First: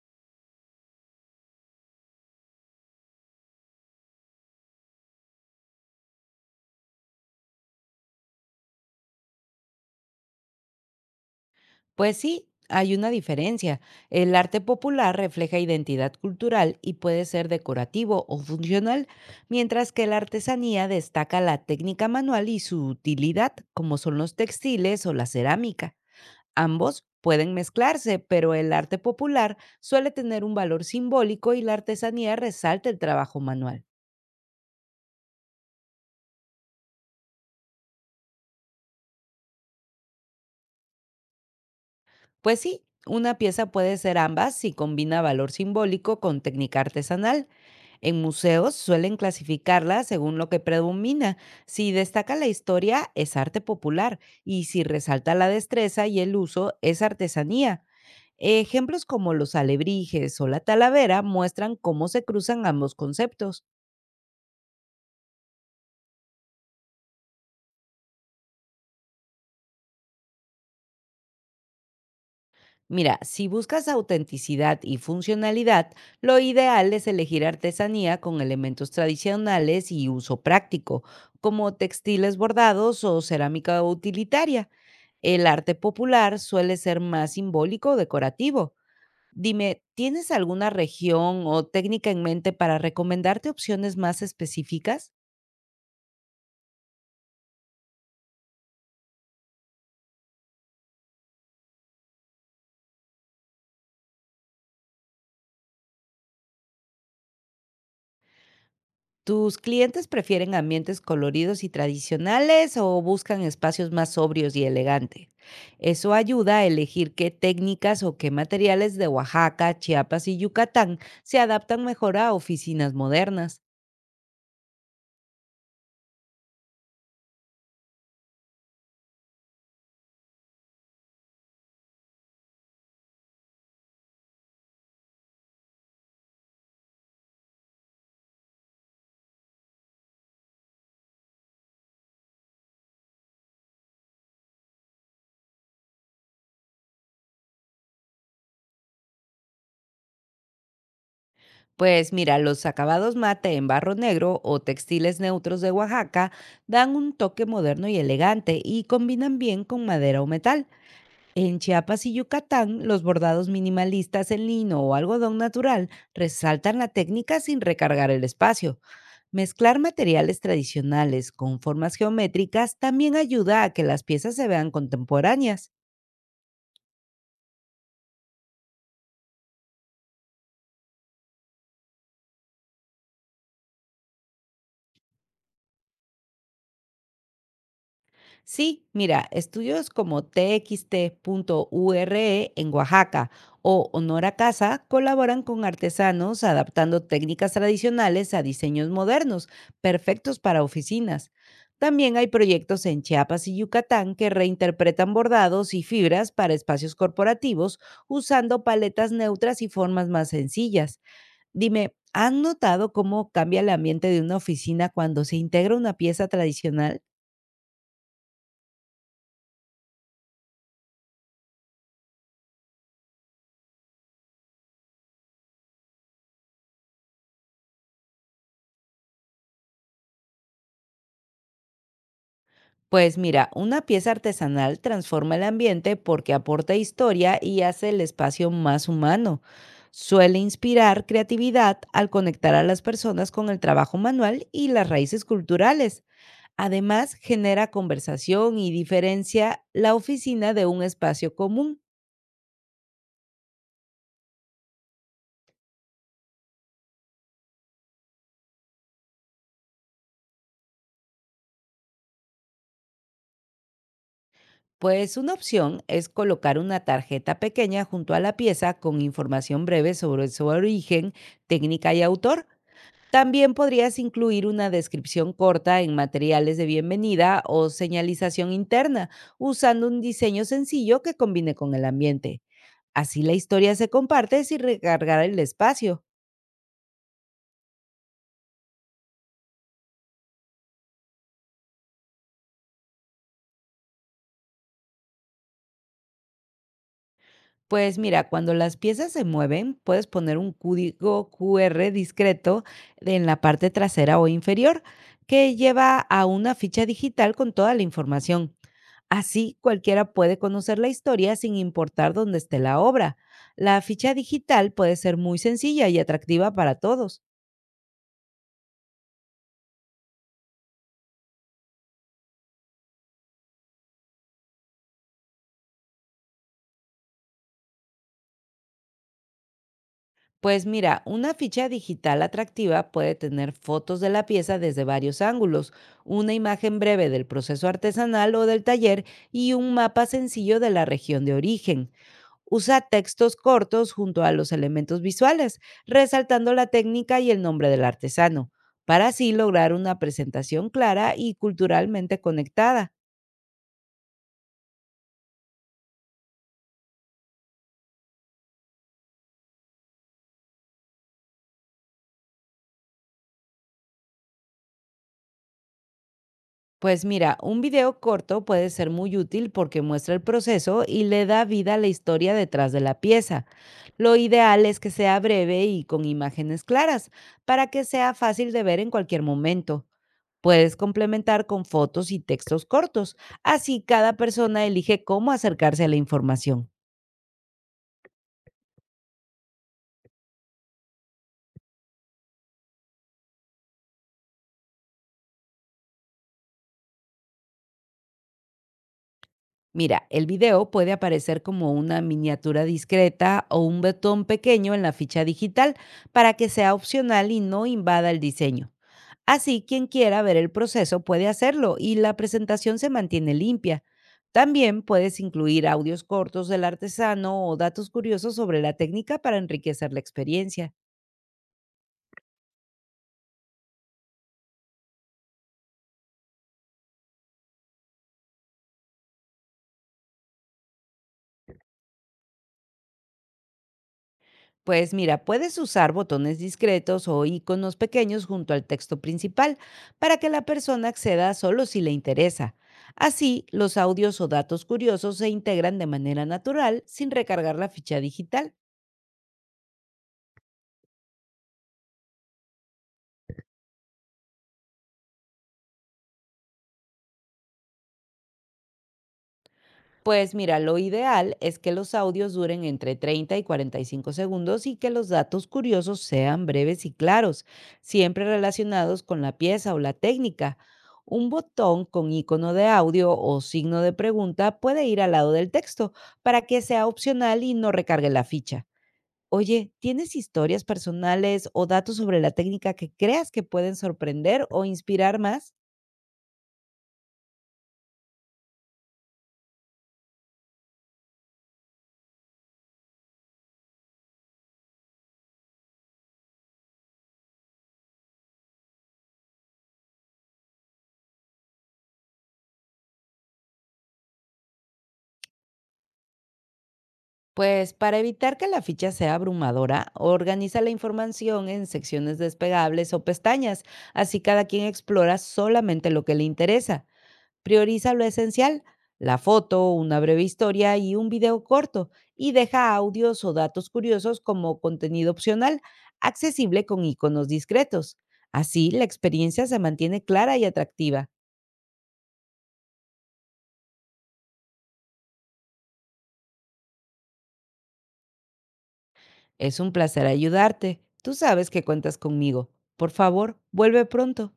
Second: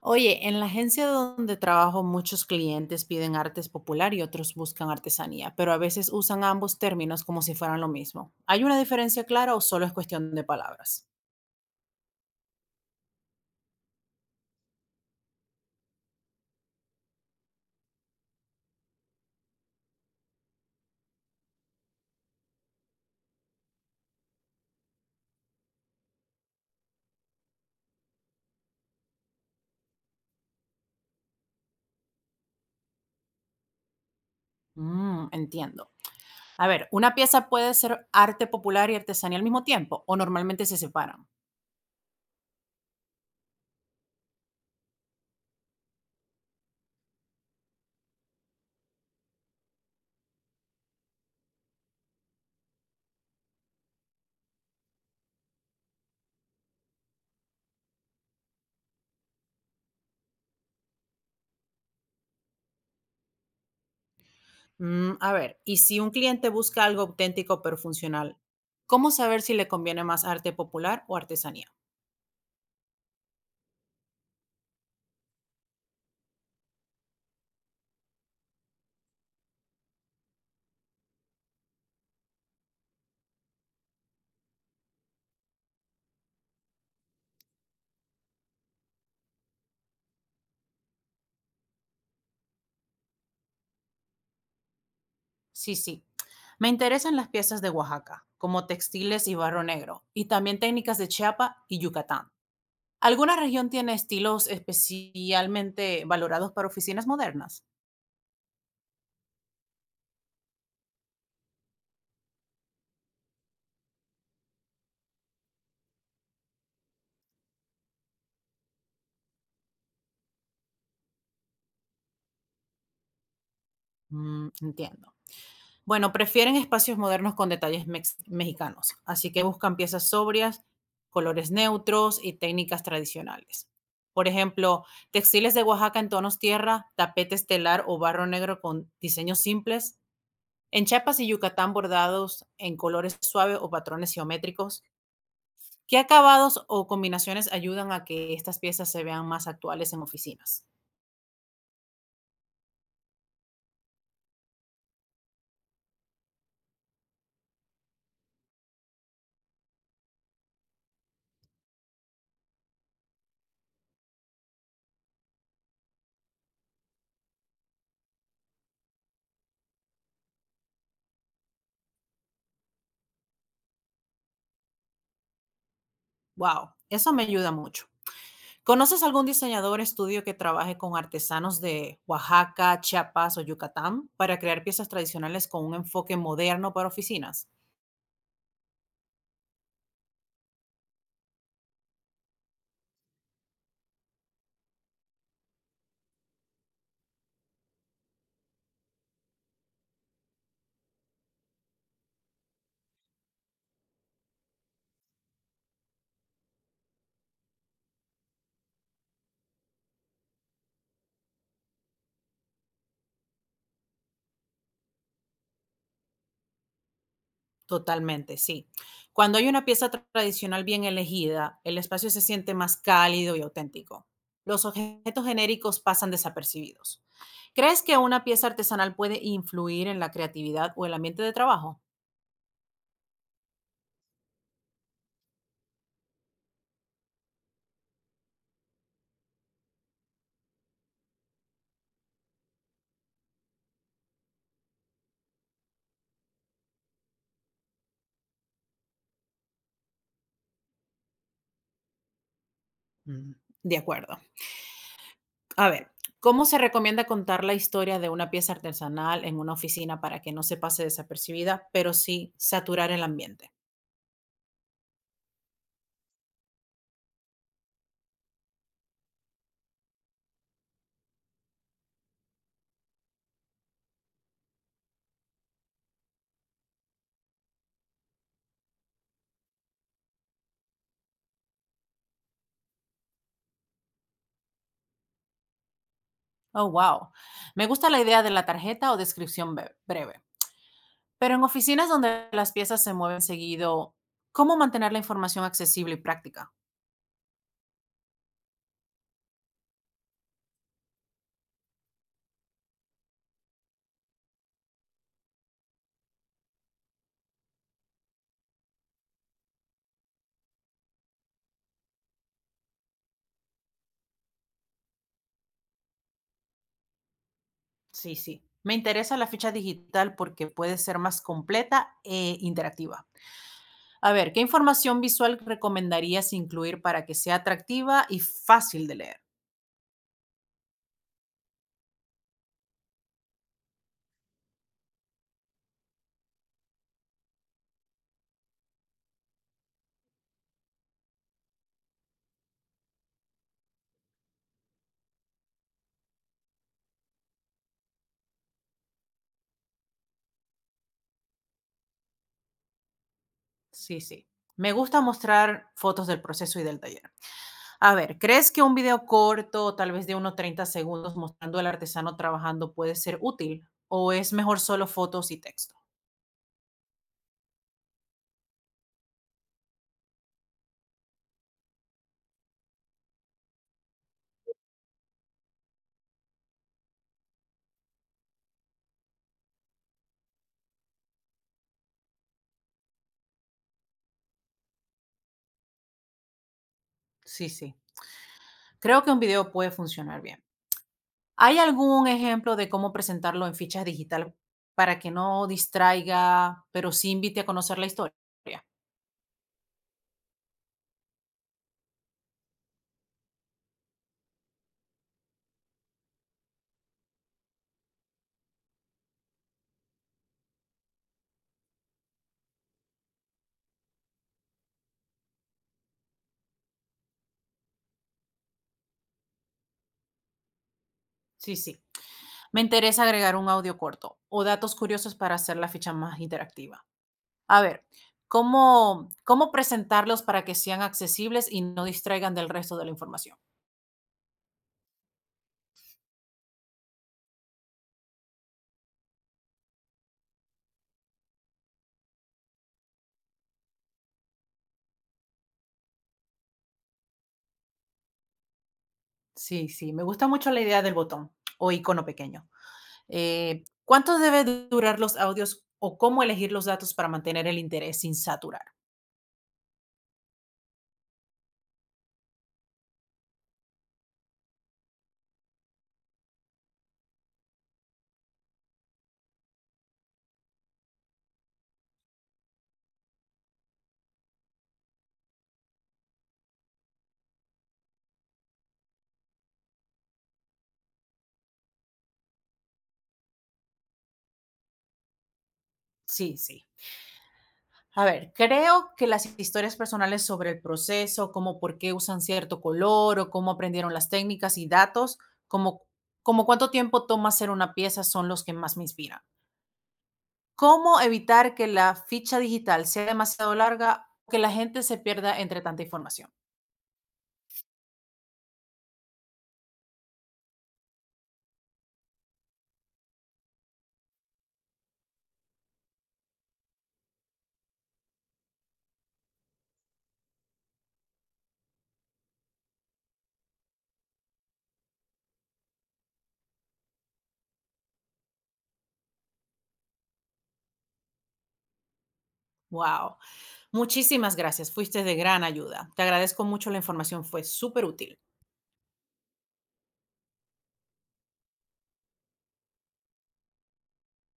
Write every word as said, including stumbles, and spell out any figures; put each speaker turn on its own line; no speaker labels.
Oye, en la agencia donde trabajo muchos clientes piden artes popular y otros buscan artesanía, pero a veces usan ambos términos como si fueran lo mismo. ¿Hay una diferencia clara o solo es cuestión de palabras?
Pues sí, hay una diferencia. El arte popular refleja identidad cultural y puede ser decorativo o funcional, mientras que la artesanía destaca la técnica manual y su utilidad, como son los textiles o la cerámica. Ambos pueden mezclarse, pero el arte popular suele tener un valor simbólico y la artesanía resalta el trabajo manual.
Mm, entiendo. A ver, ¿una pieza puede ser arte popular y artesanía al mismo tiempo o normalmente se separan?
Pues sí, una pieza puede ser ambas si combina valor simbólico con técnica artesanal. En museos suelen clasificarla según lo que predomina. Si destaca la historia, es arte popular, y si resalta la destreza y el uso, es artesanía. Ejemplos como los alebrijes o la talavera muestran cómo se cruzan ambos conceptos.
Mm, a ver, ¿y si un cliente busca algo auténtico pero funcional, cómo saber si le conviene más arte popular o artesanía?
Mira, si buscas autenticidad y funcionalidad, lo ideal es elegir artesanía con elementos tradicionales y uso práctico, como textiles bordados o cerámica utilitaria. El arte popular suele ser más simbólico o decorativo. Dime, ¿tienes alguna región o técnica en mente para recomendarte opciones más específicas?
Sí, sí. Me interesan las piezas de Oaxaca, como textiles y barro negro, y también técnicas de Chiapas y Yucatán. ¿Alguna región tiene estilos especialmente valorados para oficinas modernas?
¿Tus clientes prefieren ambientes coloridos y tradicionales o buscan espacios más sobrios y elegantes? Eso ayuda a elegir qué técnicas o qué materiales de Oaxaca, Chiapas y Yucatán se adaptan mejor a oficinas modernas.
Mm, entiendo. Bueno, prefieren espacios modernos con detalles mex- mexicanos, así que buscan piezas sobrias, colores neutros y técnicas tradicionales. Por ejemplo, textiles de Oaxaca en tonos tierra, tapete estelar o barro negro con diseños simples. En Chiapas y Yucatán bordados en colores suaves o patrones geométricos, ¿qué acabados o combinaciones ayudan a que estas piezas se vean más actuales en oficinas?
Pues mira, los acabados mate en barro negro o textiles neutros de Oaxaca dan un toque moderno y elegante y combinan bien con madera o metal. En Chiapas y Yucatán, los bordados minimalistas en lino o algodón natural resaltan la técnica sin recargar el espacio. Mezclar materiales tradicionales con formas geométricas también ayuda a que las piezas se vean contemporáneas.
Wow, eso me ayuda mucho. ¿Conoces algún diseñador estudio que trabaje con artesanos de Oaxaca, Chiapas o Yucatán para crear piezas tradicionales con un enfoque moderno para oficinas?
Sí, mira, estudios como txt.ure en Oaxaca o Honor a Casa colaboran con artesanos adaptando técnicas tradicionales a diseños modernos, perfectos para oficinas. También hay proyectos en Chiapas y Yucatán que reinterpretan bordados y fibras para espacios corporativos usando paletas neutras y formas más sencillas. Dime, ¿has notado cómo cambia el ambiente de una oficina cuando se integra una pieza tradicional?
Totalmente, sí. Cuando hay una pieza tra- tradicional bien elegida, el espacio se siente más cálido y auténtico. Los objetos genéricos pasan desapercibidos. ¿Crees que una pieza artesanal puede influir en la creatividad o el ambiente de trabajo?
Pues mira, una pieza artesanal transforma el ambiente porque aporta historia y hace el espacio más humano. Suele inspirar creatividad al conectar a las personas con el trabajo manual y las raíces culturales. Además, genera conversación y diferencia la oficina de un espacio común.
Mm, de acuerdo. A ver, ¿cómo se recomienda contar la historia de una pieza artesanal en una oficina para que no se pase desapercibida, pero sí saturar el ambiente?
Pues una opción es colocar una tarjeta pequeña junto a la pieza con información breve sobre su origen, técnica y autor. También podrías incluir una descripción corta en materiales de bienvenida o señalización interna, usando un diseño sencillo que combine con el ambiente. Así la historia se comparte sin recargar el espacio.
Oh, wow. Me gusta la idea de la tarjeta o descripción be- breve. Pero en oficinas donde las piezas se mueven seguido, ¿cómo mantener la información accesible y práctica?
Pues mira, cuando las piezas se mueven, puedes poner un código Q R discreto en la parte trasera o inferior que lleva a una ficha digital con toda la información. Así cualquiera puede conocer la historia sin importar dónde esté la obra. La ficha digital puede ser muy sencilla y atractiva para todos.
Sí, sí. Me interesa la ficha digital porque puede ser más completa e interactiva. A ver, ¿qué información visual recomendarías incluir para que sea atractiva y fácil de leer?
Pues mira, una ficha digital atractiva puede tener fotos de la pieza desde varios ángulos, una imagen breve del proceso artesanal o del taller y un mapa sencillo de la región de origen. Usa textos cortos junto a los elementos visuales, resaltando la técnica y el nombre del artesano, para así lograr una presentación clara y culturalmente conectada.
Sí, sí. Me gusta mostrar fotos del proceso y del taller. A ver, ¿crees que un video corto, tal vez de unos treinta segundos, mostrando al artesano trabajando puede ser útil? ¿O es mejor solo fotos y texto?
Pues mira, un video corto puede ser muy útil porque muestra el proceso y le da vida a la historia detrás de la pieza. Lo ideal es que sea breve y con imágenes claras para que sea fácil de ver en cualquier momento. Puedes complementar con fotos y textos cortos, así cada persona elige cómo acercarse a la información.
Sí, sí. Creo que un video puede funcionar bien. ¿Hay algún ejemplo de cómo presentarlo en fichas digital para que no distraiga, pero sí invite a conocer la historia?
Mira, el video puede aparecer como una miniatura discreta o un botón pequeño en la ficha digital para que sea opcional y no invada el diseño. Así, quien quiera ver el proceso puede hacerlo y la presentación se mantiene limpia. También puedes incluir audios cortos del artesano o datos curiosos sobre la técnica para enriquecer la experiencia.
Sí, sí. Me interesa agregar un audio corto o datos curiosos para hacer la ficha más interactiva. A ver, ¿cómo, cómo presentarlos para que sean accesibles y no distraigan del resto de la información?
Pues mira, puedes usar botones discretos o iconos pequeños junto al texto principal para que la persona acceda solo si le interesa. Así, los audios o datos curiosos se integran de manera natural sin recargar la ficha digital.
Sí, sí. Me gusta mucho la idea del botón o icono pequeño. Eh, ¿Cuánto debe durar los audios o cómo elegir los datos para mantener el interés sin saturar?
Pues mira, lo ideal es que los audios duren entre treinta y cuarenta y cinco segundos y que los datos curiosos sean breves y claros, siempre relacionados con la pieza o la técnica. Un botón con icono de audio o signo de pregunta puede ir al lado del texto para que sea opcional y no recargue la ficha. Oye, ¿tienes historias personales o datos sobre la técnica que creas que pueden sorprender o inspirar más?
Sí, sí. A ver, creo que las historias personales sobre el proceso, como por qué usan cierto color o cómo aprendieron las técnicas y datos, como, como cuánto tiempo toma hacer una pieza, son los que más me inspiran. ¿Cómo evitar que la ficha digital sea demasiado larga o que la gente se pierda entre tanta información?
Pues para evitar que la ficha sea abrumadora, organiza la información en secciones despegables o pestañas, así cada quien explora solamente lo que le interesa. Prioriza lo esencial, la foto, una breve historia y un video corto, y deja audios o datos curiosos como contenido opcional, accesible con iconos discretos. Así, la experiencia se mantiene clara y atractiva.
¡Wow! Muchísimas gracias, fuiste de gran ayuda. Te agradezco mucho, la información fue súper útil.
Es un placer ayudarte. Tú sabes que cuentas conmigo. Por favor, vuelve pronto.